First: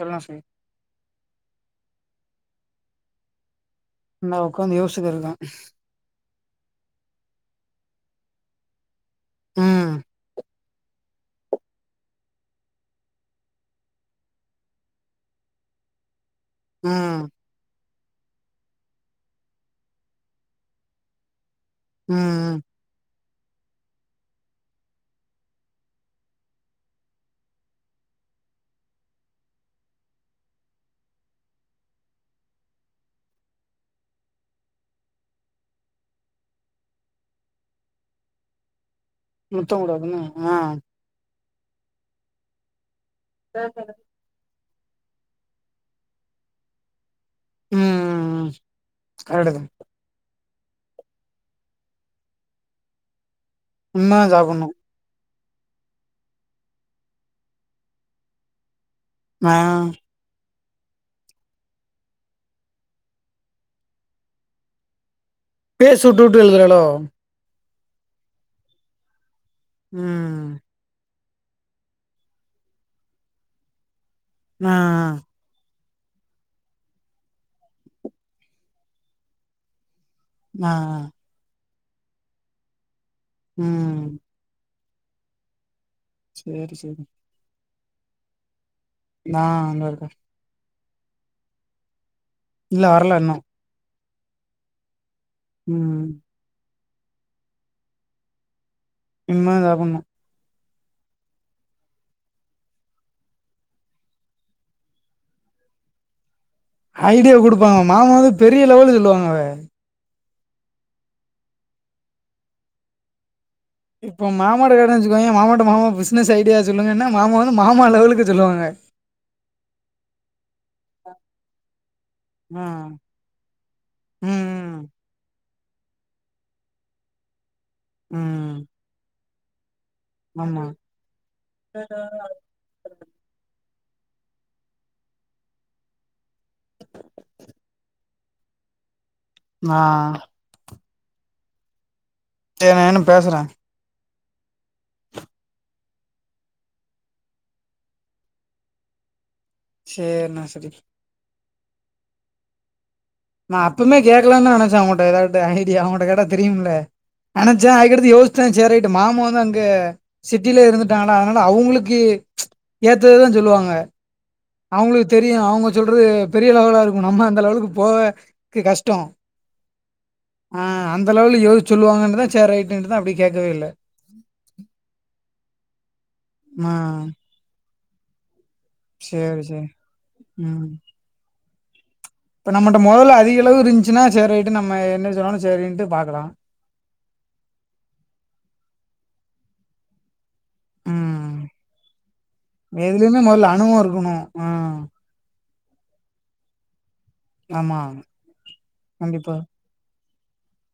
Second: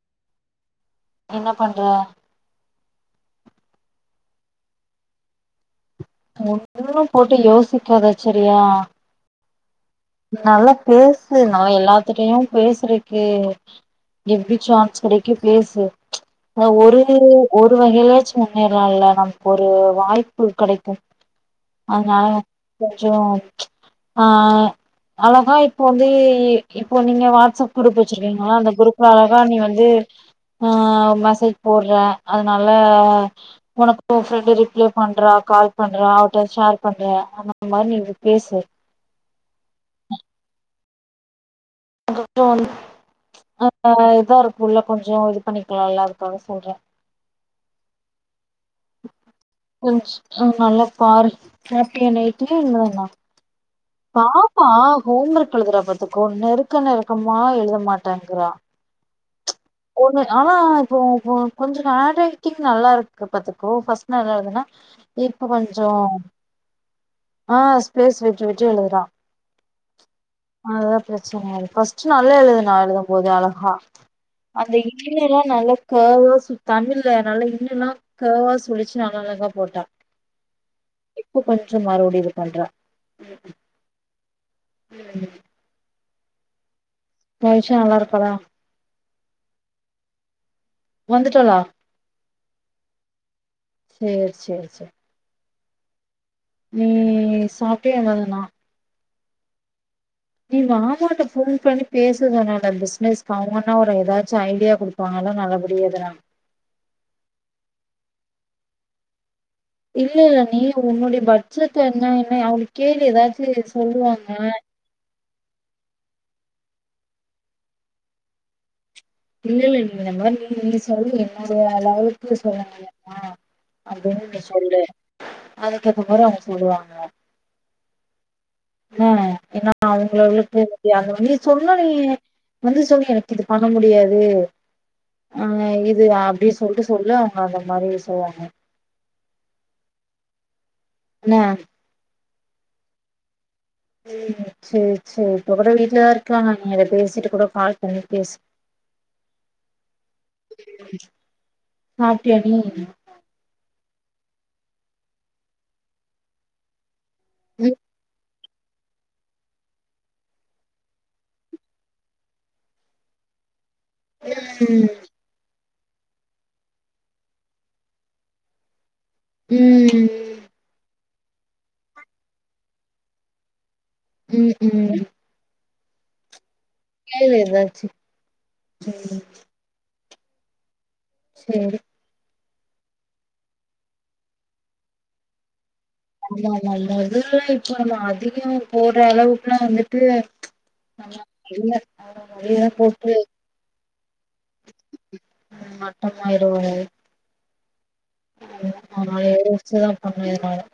சொல்னு [unintelligible] என்ன பண்ற நா உக்காந்து யோச்சுகிருக்கே ஒன்னு போட்டு யோசிக்காத செரியா ம் நல்லா பேசு நா எல்லாத்துட்டயு பேசுறக்கு எப்டி சான்ஸ் கெடைக்கு பேசு ஆ ஒரு ம் ஒரு வகையிலாச்சு முன்னேறலால்ல நமக்கு ஒரு வாய்ப்பு கெடைக்கு அதுனால ம் கொஞ்சொ ஆ அழகா இப்போ வந்து இப்போ நீங்க வாட்ஸ்அப் குரூப் வச்சுருக்கீங்களா அந்த குரூப்ல அழகா நீ வந்து அ மெசேஜ் போட்றே அதுனால ஒனக்கு ஓ ஃப்ரெண்டு ரிப்ளை பண்றா கால் பண்றா அவட்ட ஷேர் பண்ற அந்த மாரி நீ பேசு முத்தங் குடு அப்பன ஆ குடுப்போ இரு [inaudible] இருக்குல்ல கொஞ்சொ இது பண்ணிக்கலால்ல அதுக்காக சொல்றே ம் கரெட்டுதா கொஞ் அ நல்லா பாரு ஹாப்பியா நைட்டு இதானா உண்மதா பாப்பா சாப்புட்ணு ஹோம் ஒர்க் எழுதுறா பாத்துகோ நெருக்க நெருக்கமா எழுத மாட்டேங்கிறா ஆ பொண்ணு ஆனா இப்போ கொஞ்சொ ஹேண்ட்ரைட்டிங் நல்லா இருக்கு பாத்துகோ ஃபர்ஸ்ட் நல்லா எழுதுன இப்ப கொஞ் ஃபேஸ் விட்டு விட்டு எழுதுறாளோ ஆ ஸ்பேஸ் விட்டு விட்டு எழுதுறா ம் அதுதா பிரச்சனயாஇருக் ஃபஸ்ட்டு நல்லா எழுதுனா எழுதும் போது அழகா அந்த ஆ த் இன்னெல்லா நல்லா க்கெவா சு தமிழ்ல நல்ல இன்னுல்லா க்கெவா சுளுச்சு நல்ல அழகா போட்டா மா ஆ இப்ப கொஞ்சொ மறுபடியு இது பண்றா ம் ம் [unintelligible] சேரி செரி வெய்ஷா நல்லா இருப்பாளா நா அங்க இருக்கெ வந்துட்டாலா இல்ல வரல இன்னூ சேர் சேர் சேர் ம் நீ சாப்ட்டியா எதனால்னா இனிமே சாபட்ணோ நீ மாமான்ட்ட ஃபோன் பண்ணி பேசரதுதானட பிஸ்னஸ் அவங்னா ஒரு ஏதாச்சூ ஐடியா குடுப் பால நல்லபடியா எதூனா ஐடியா கொடுப்பாங்க மாமாவூலா பெரிய லெவல் சொல்லுவாங்ளே இல்ல இல்ல நீ உன்னுடைய பட்ஜட் என்ன என்ன அவுங்ள கேளூ ஏதாச்சு சொல்லுவாங்க இப்போ மாமாட்ட கேக்கிறேன்னு வெச்சுக்கோயோ மாமாட்ட மாமா பிசினஸ் ஐடியா சொல்லுங்கன்னா மாமா வந்து மாமா லெவலுக்கு சொல்லுவாங்க இல்ல இல்ல நீ இந்த மாதிரி நீ நீ சொல்லு என்ன அளவுலுக்கு ஆ சொல்லுங்க மாமா அப்டின்னு நீ சொல்லு ம் அதுகேத்த மாரி அவங்க சொல்லுவாங்க ம் ன்னே ஏன்னா அவங்க ஆமா லெவலுக்கு நீ அந்த மாரி சொல்லல்லியே வந்து சொன்னியா எனக் இது பண்ண முடியாது ஆ இது அப்டி சொல்ட்டு சொல்லு அவங்க அந்த மாரி சொல்வாங்க நா ன்னே சரி என்னான்னு பேசுறே ம் சேரி சேரி இப்ப கூட வீட்டுலதா இருக்காங்க நீ அத பேசிட்டு கூட கால் பன்னி பேஸ் சேர் நா சரி சாப்ட்டியா நீ நான் அப்பமே கேக்கலாந் தான்னு நெனைச்சே அவங்குட்ட ஏதாது ஐடியா அவங்கள்ட கேட்டா தெரியும்ல நெனைச்சே அதுக்கடுத்து யோசிச் சரி சரின்டு மாமா தா அங்கெ சிட்டில இருந்துட்டாங்களா அதனால அவுங்ளுக்கு ஏத்ததுதா சொல்லுவாங்க ம் அவங்களுக்கு தெரியூ அவங்க சொல்றது பெரிய லெவலா இருக்கூ நம்ம அந்த லெவலுக்கு போகே கஷ்டோ ம் அ அந்த லவலலுக்கு யோசிச்சி சொல்வாங்கன்டு தா சேர் ரையிட்டுன்னு தா அப்டி கேக்வே இல்ல ம் ம் மா கீழ எதாச்சி சேர் செரி ம் செரி இப்ப நம்மிட்ட முதல்ல அதிக அளவு இருந்துச்சுன்னா சரி ரயீட்டு நம்ம என்ன சொன்னாலும் செரின்ட்டு பாக்கலா நா நல்லதூ இப்ப நம்ம அதிகம் போட்ற அளவுக்குலா வந்துட்டு ம் இல்ல நெல்லப் போட்டு எதுலயுமே மொதல்ல அனுபவோ இருக்கணு ஆ மட்டமா இது ஒரு ஆமாங் அதனால எழுந்துச்சுதா பண்ணு எதுனாலு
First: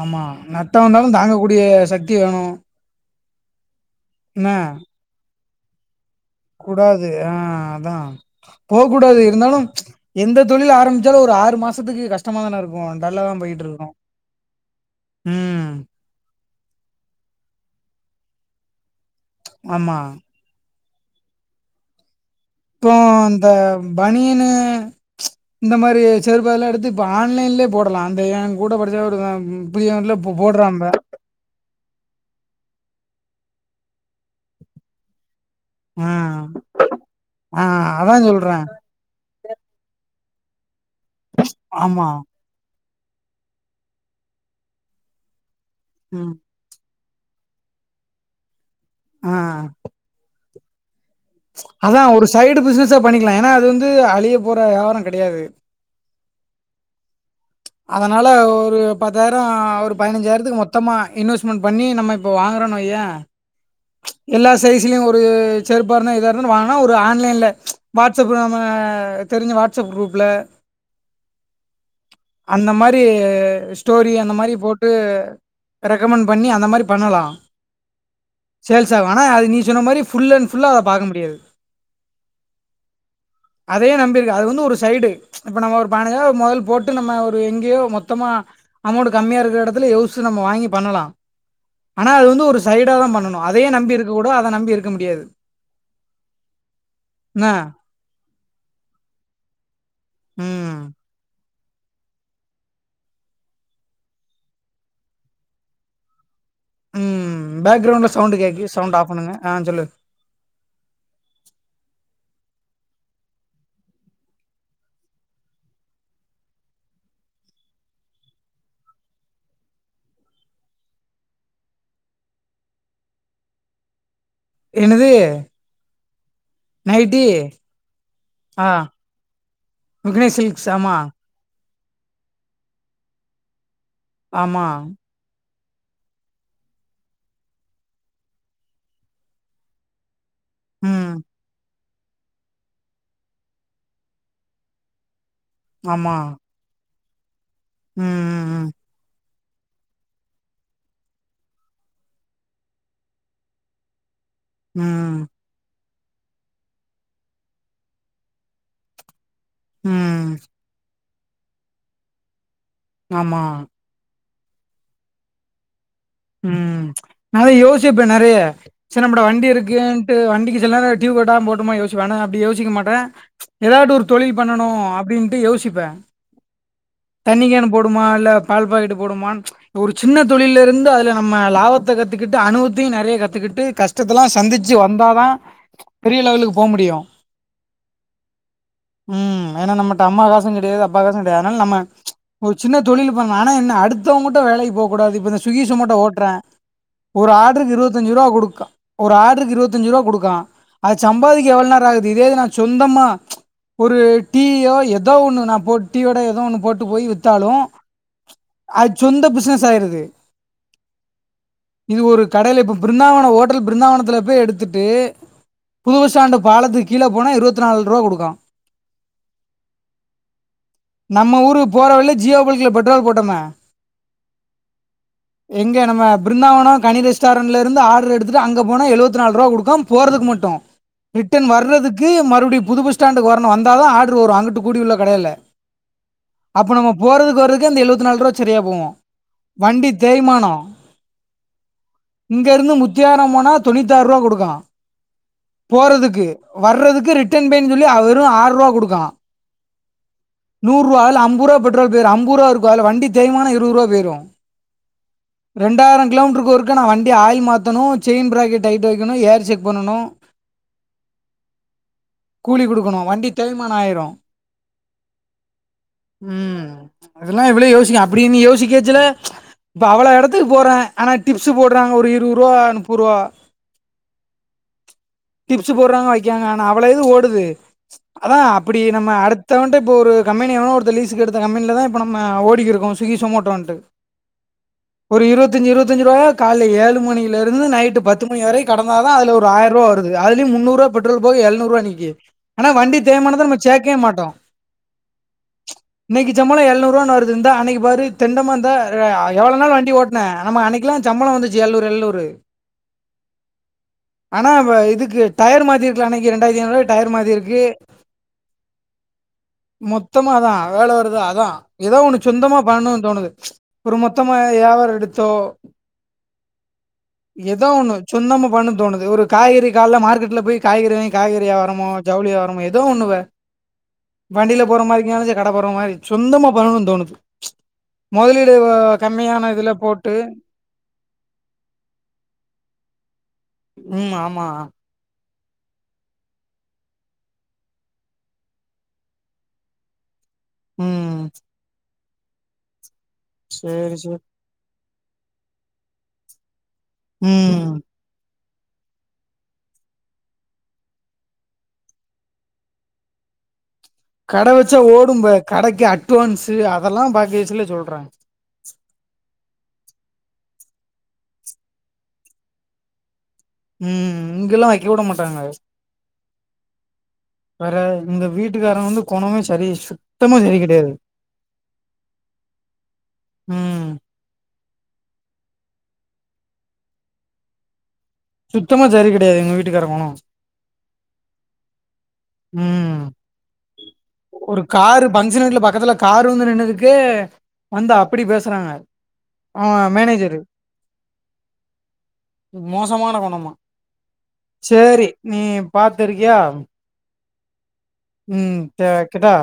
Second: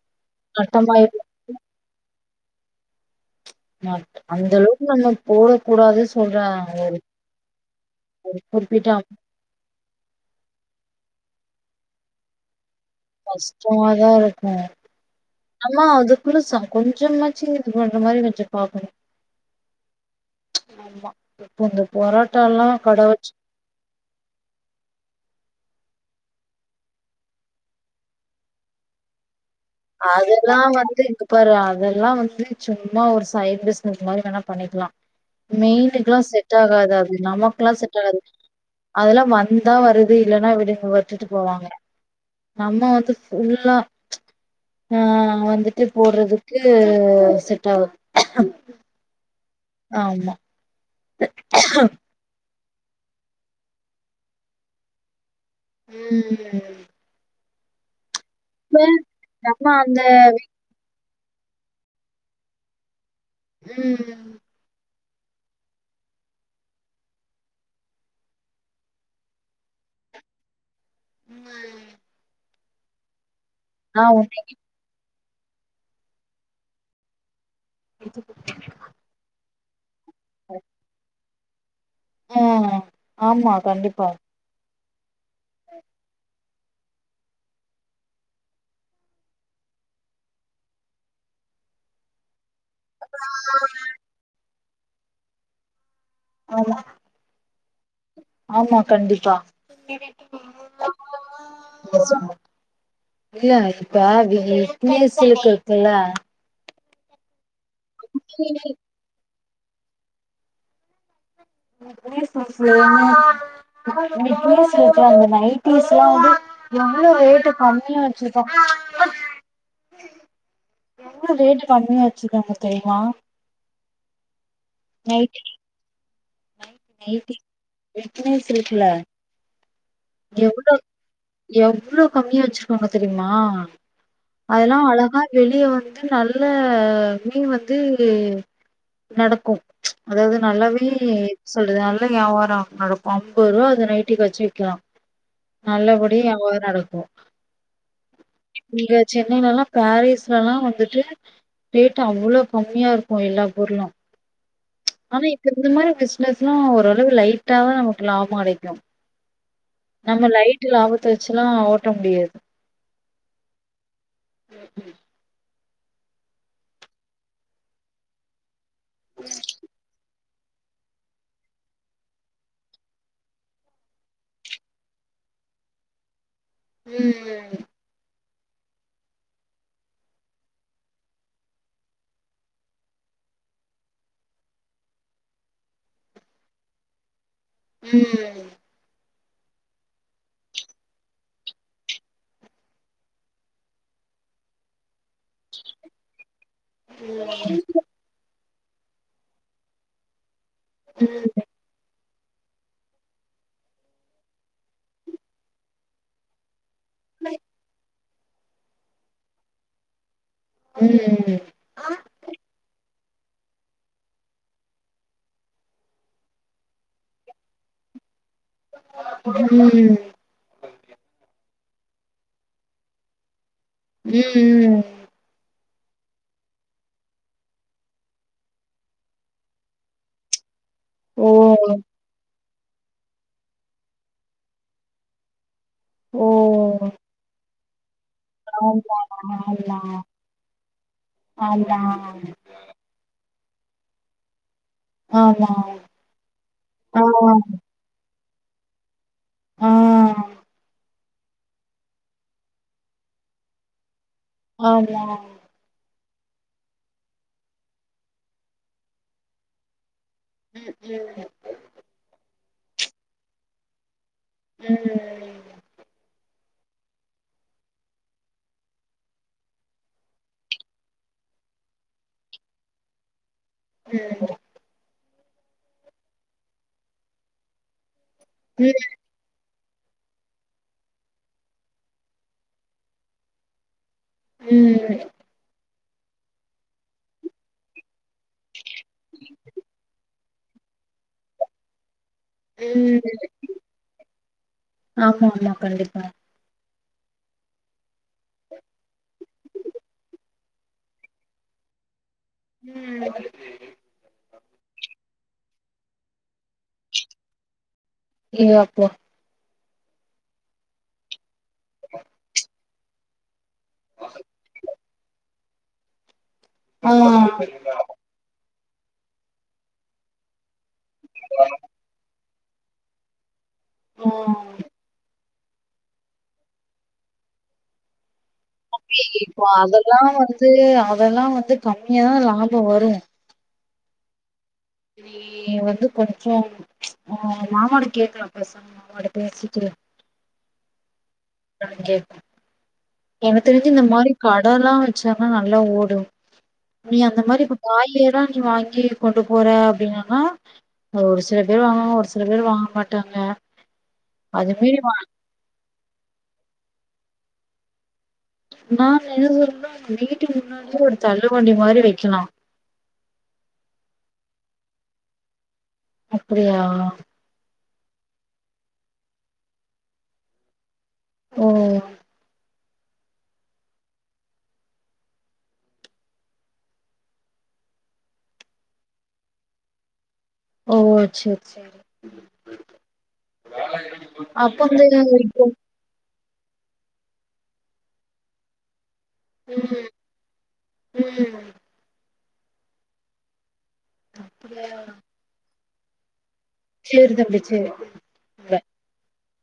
ஆமா நஸ்ட்ட வந்தாலு தாங்க கூடிய சக்தி வேணு நட் என்ன அந்த அளவுக்கு நம்ம போட கூடாது சொல்ற கூடாது அ அதா ஒரு போ குறிப்பிட்ட அமௌண்ட் கூடாது இருந்தாலு எந்த தொழில் ஆரம்பிச்சாலு ஒரு ஆறு மாசத்துக்கு கஷ்டமா தான இருக்கு டல்லா தா போயிட்டு இருக்கு கஷ்டமாதா இருக்கு ம் ஆன அது புதுசா கொஞ்சமாச்சி இது பண்ற மாரி கொஞ்ச பாக்கணு ஆமா ஆமா இந்த பொராட்டால்லா இப்போ கட வச்சி இந்த பனியனு இந்த மாரி செறுப்பைலா எடுத்து இப்ப ஆன்லைன்லே போடலா அந்த ஏ கூட படிச்சா ஒரு பையலா இப்ப அதெல்லா போடுறாம்ப வந்து இங்க பாரு அதெல்லா வந்து சும்மா ஒரு சைட் பிஸ்னஸ் மாரி வேணா பண்ணிக்லா ஆ மெயினுக்குலா செட் ஆகாது அது ஆ நமக்குலா செட் அதா ஆகாது சொல்றே அதெல்லா வந்தா வருது இல்லன்னா விடுன் விட்டுட்டு போவாங்க ஆமா நம்ம வந்து ஃபுல்லா ஆ வந்துட்டு ம் போடுறதுக்கு செட் ஆவாது ஆ ஆமா அதா ஒரு சைடு பிசினஸா பண்ணிக்கலா ஏன்னா அது வந்து அழிய போற வியாபார கெடையாது ம் அதனால இப்ப ஒரு பத்தாயிர நம்ம ஒரு அந்த பதினஞ்சாயிரத்துக்கு மொத் தமா இன்வெஸ்ட்மெண்ட் பண்ணி நம்ம இப்ப வாங்கறோன் வையே ம் எல்லா சைஸ்லயு ஒரு செருப்பாருந்தா எதாருந்தாலு வாங்னா ஒரு ஆன்லைன்ல வாட்ஸ் அப் நம்ம தெரிஞ்ச வாட்ஸ் அப் குரூப்ல ம் அந்த மாரி ஆ ஸ்டோரி அந்த மாரி போட் டு ரெக்கமெண்ட் பண்ணி அந்த மாரி பண்ணலா எதுக் கூப்ட சேல்ஸ் ஆகு ஆனா அது நீ சொன்ன மாரி ஃபுல் அண்ட் ஃபுல்லா அத பாக்க முடியாது ம். ஆமா அதையே கண்டிப்பா. நம்பிருக்கு அது வந்து ஒரு சைடு இப்ப நம்ம ஒரு பதினஞ்சாயிர ஒரு முதல் போட் டு நம்ம ஒரு எங்கேயோ மொத்தமா அமௌண்ட் கம்மியா இருக்கிற எடத்துல யோசுச்சு நம்ம வாங்கி பண்ணலா ஆனா அது வந்து ஒரு சைடாதா பண்ணணு அதையே நம்பி இருக்க கூட அத நம்பி இருக்க முடியாது ஆமா என்ன ஆமா கண்டிப்பா நீ ம் [unintelligible] இல்ல இப்ப நீயி விக்னேஷ் சில்க் இருக்குல்ல ம் பேக் கிரௌண்ட்ல சவுண்ட் கேக்கு சவுண்ட் ஆஃப் பண்ணுங்க ஆ சொல்லு விக்னேஷ் சில்க்ஸ் விக்னேஷ் சில்க்ஸ்ல அந்த நைட்டிஸ்லா வந்து எவ்ளோ ரேட்டு கம்மியா வெச்சிருக்கா எவ்ளோ ரேட்டு கம்மியா வெச்சிருக்காங்க தெரிமா என்னது நைட்டி விக்னேஸ் ஆ இருக்குல விக்னேஷ்ஸ் சில்க்ஸ் எவ்ளோ ஆமா எவ்ளோ கம்மியா வெச்சிருக்காங்க தெரியுமா ஆமா அதெல்லா அழகா வெளிய வந்து நல்ல மெய்ன் வந்து நடக்கு அதாவ்து நல்லாவே ம் என்ன சொல்றது நல் ல ‌வியாபாரோ நடக்கு அம்பர்ருவா அந்த நைட்டிக் வெச்சு விக்கலா ஆமா நல்லபடியா வியாபாரோ நடக்கு ம் ம் இங்க வெச்சு சென்னைலல்லா பாரீஸ்லல்லா வந்துட்டு ரேட்டு அவ்ளோ கம்மியா இருக்கு எல்லா பொருளு ஆனா ம் என்க் இந்த மாரி பிஸ்னஸ்லா ஓரளவு லைட்டாதா நமக்கு லாபோ கெடைக்கு ம் நம்ம ம் லைட்டு லாபத்த வெச்சல்லா ஓட்ட முடியாது ஆமா ம் நா அதா யோசிப்பே நெறைய சரி நம்மட்ட வண்டி இருக்குன் ட்டு வண்டிக்கு சில நேரோ ட்யூ கட்டாம போட்டுமா யோசிப்பே ஆனா அப்டி யோசிக்க மாட்ட எதாவ்து ஒரு தொழில் பண்ணனு அப்டின்ட்டு யோசிப்பே தண்ணி ம் கேனு போடுவ்மா இல்ல பால் பாக்கெட்டு போடுவ்மான் ஒரு சின்ன தொழிலருந்து அது ல நம்ம லாபத்த கத்துக்கிட்டு அனுபவ்த்தியு நெறைய கத்துக்கிட்டு கஷ்டத்தெல்லா சந்திச்சு வந்தாதா பெரிய லெவலுக்கு போ முடியு ம் ம் ஏனா நம்மட்ட அம்மா காசு கெடையாது அப்பா காசு கெடையாது அதனால் நம்ம ஒரு சின்ன தொழிலு பண்ணு ஆனா என்ன அடுத்தவ்ங்கிட்ட வேலைக்கு போ கூடாது இப்ப இந்த ஸுக்கி, ஜுமோட்டோ ஓட்றே ஒரு ஆட்ருக்கு இருவத் தஞ்சுருவா குடுக்கா ஒரு ஆட்ருக்கு இருவத்தஞ்சுருவா குடுக்கா அது சம்பாதிக்க எவ்வள் நேர ஆகு து இதே நா சொந்தமா ஒரு டீயோ எதோ ஒன்னு நா போட் டீ வட எதோ ஒன்னு போட் டு போய் வித்தாலு அது சொந்த பிஸ்னஸ் ஆய்ருது ம் ம் இது ஒரு கடைல இப்ப ப்ருந்தாவனோ ஓட்டல் பப்ருந்தாவனத்துல போய் எடுத்துட்டு புது பஸ் ஸ்டாண்டு பாலத்துக்கீழ போனா இருவத்தி நால்ருவா குடுக்கா ம் நம்ம ஊருக்கு போற வழில ஜியோ பல்க்குல பெட்ரோல் போட்டமே ம் ம் எங்க நம்ம ப்ருந்தாவனோ கனி ரெஸ்ட்டாரண்ட்லிருந்து ஆட்ரு எடுத்துட்டு அங்க போனா எழுவத்து நால்ருவா குடுக்கா போறதுக்கு மட்டு ஓ ரிட்டன் வர்றதுக்கு மறுபடி புது பஸ் ஸ்டாண்டுக்கு வரணு வந்தாதா ஆட்ரு வரு அங்குட்டு கூடி உள்ள கடைல ஓ அப்போ நம்ம போறதுக்கு வரக்கு அந்த எழுவத்து நால்ருவா சரியா போவு ஆமா ஆமா வண்டி தேய்மானோ ஆமா இங்கருந்து முத்தியாபுரோ போனா தொண்ணூத்தி ஆர்ருவா குடுக்கா ஆமா போறதுக்கு ஆ வர்றதுக்கு ரிட்டன் பேனு சொல்லி அ வெறு ஆர்ருவா குடுக்கா ஆ நூர்ருவா அதுல அம்புர்ருவா பெட்ரோல் போய்ரு அம்புர்ருவா இருக்கு அதுல வண்டி தேய்மானோ இருவர்ருவா போயிரு ஆமா ரெண்டாய்ரோ கிலோ மீட்ருக்கு ஒருக்கா நா வண்டி ஆயில் மாத்தணு செயின் ப்ரேக்க டைட் வெக்கணு ஏர் செக் பண்ணனு ம் ம் கூலி குடுக்கணு வண்டி தேய்மானோ ஆயிரு ம் ம் அதெல்லா இவ்வளோ யோசிக்கணு அப்பிடி நீ யோசிக்கச்சல இப்போ அவ்வளோ எடத்துக்கு போறே ஆனா டிப்ஸு போட்றாங்க ஒரு இருவர்ருவா நுப்பர்ருவா ம் டிப்ஸு போட்றாங்க வைக்காங்க ஆனா அவ்வளோ இது ஓடுது அதா ம் அப்பிடி நம்ம அடுத் ஒருத்தவன்ட்ட இப்போ ஒரு கம்பெனி ஒருத்த லீஸுக்கு எடுத்த கம்பென்லதா இப்ப நம்ம ஓட்டிகிறுக்கோ கோம் ஸ்விகி சொமோட்டோன்ட்டு ம் ஒரு இருவத்து இருவத்தஞ்சுருவாயா கால்ல ஏழு மணியில இருந்து நைட்டு பத்து மணி வர கடந்ததா அதுல ஒரு ஆயாருவா வருது அதுலியு முன்னூற்ருவா பெட்ரல் போக எழுநூற்ருவா நிக்கி ஆனா வண்டி தேய்மானத்த நம்ம சேக்கவே மாட்டோ ஆமா ஆமா கண்டிப்பா இன்னைக்கு சம்பளோ எழுநூறு ருவா வருதுந்த அன்னைக்கு பாரு தெண்டமாதா எவ்ளோ நேரோ வண்டி ஓட் என்ன நம்ம அன்னனைக்குலா சம்பளோ வந்துச்சு எழ்நூறு எழ்நூறு ம் ஆனா இதுக்கு டயர் மாத்திருக்கலா அன்னைக்கு ரெண்டாயரத்தி ஐந்நூறுருவாய்க்கு டயர் மாத்திருக்கு ஏ அப்போ மொத்தமா அதா வேல வருதா அதா எதோ ஒன்னு சொந்தமா பண்ணணுன்னு தோணுது ஒரு மொத்தமா யாவாரோ எடுத்தோ ஏதோ ஒண்ணு சொந்தமா பண்ணு தோணுது ஒரு காய்கறி காலைல மார்க்கெட்ல போய் காய்கறி க காய்கறி யாவாரமோ ஜவுளி யாவாரமோ எதோ ஒண்ணு ஓ வண்டியில போற மாரிக்கு சரி கடை போட்ற மாரி சொந்தமா பண்ணணுனு தோணுது மொதலீடு இப்போ கம்மியான இதுல அதெல்லா போட்டு வந்து அதெல்லா வந்து கம்மியா தா லாபோ வரு ம் ஆமா நீ வந்து கொஞ்சோ உங்க மாமாட்ட கேக்லா பெஸ்சாம மாமாட்ட பேசிட்டு ம். என்னான்னு கேப் எனக்கு தெரிஞ்சு இந்த சரி, மாதிரி சரி. கடல்லா வச்சன்னா நல்லா ஓடு நீ அந்த மாதிரி இப்ப ம். காய்கறில்லா நீ வாங்கி கொண்டு போற அப்டின்னா ஒரு சில பேர் வாங்குவாங்க ஒரு சில பேர் வாங்கமாட்டாங்க கட வச்சா ஓடும்பே கடைக்கு அட்வான்ஸ்ஸூ அதெல்லா பாக்கி வச்சுல சொல்றே நா என்ன சொல்றோ வீட்டுக்கு முன்னாடியே ஒரு தள்ளு வண்டி மாரி வைக்கலா ம் இங்கல்லா வைக்க விட மாட்டாங்க அப்டியா வேற இந்த வீட்டுக்கார வந்து கொணமே சரி சுத்தமா சரி கெடையாது ஓ ம் சுத்தமா சரி கெடையாது எங்க வீட்டுக்காரு கொணோ ஓ சேர் சேரி ம் அப்ப ஒரு வந்து காரு பஞ்சர் இப்போ நட்ல பக்கத்துல கார் வந்து நின்னதுக்கே வந்து அப்டி பேசுறாங்க அவ ம் மேனேஜரு ம் ம் மோசமான கொணமா அப்டியா சேரி நீ பாத்துருக்கியா சேரி தம்பி சேரி ம் சேரி வைக்கட்டா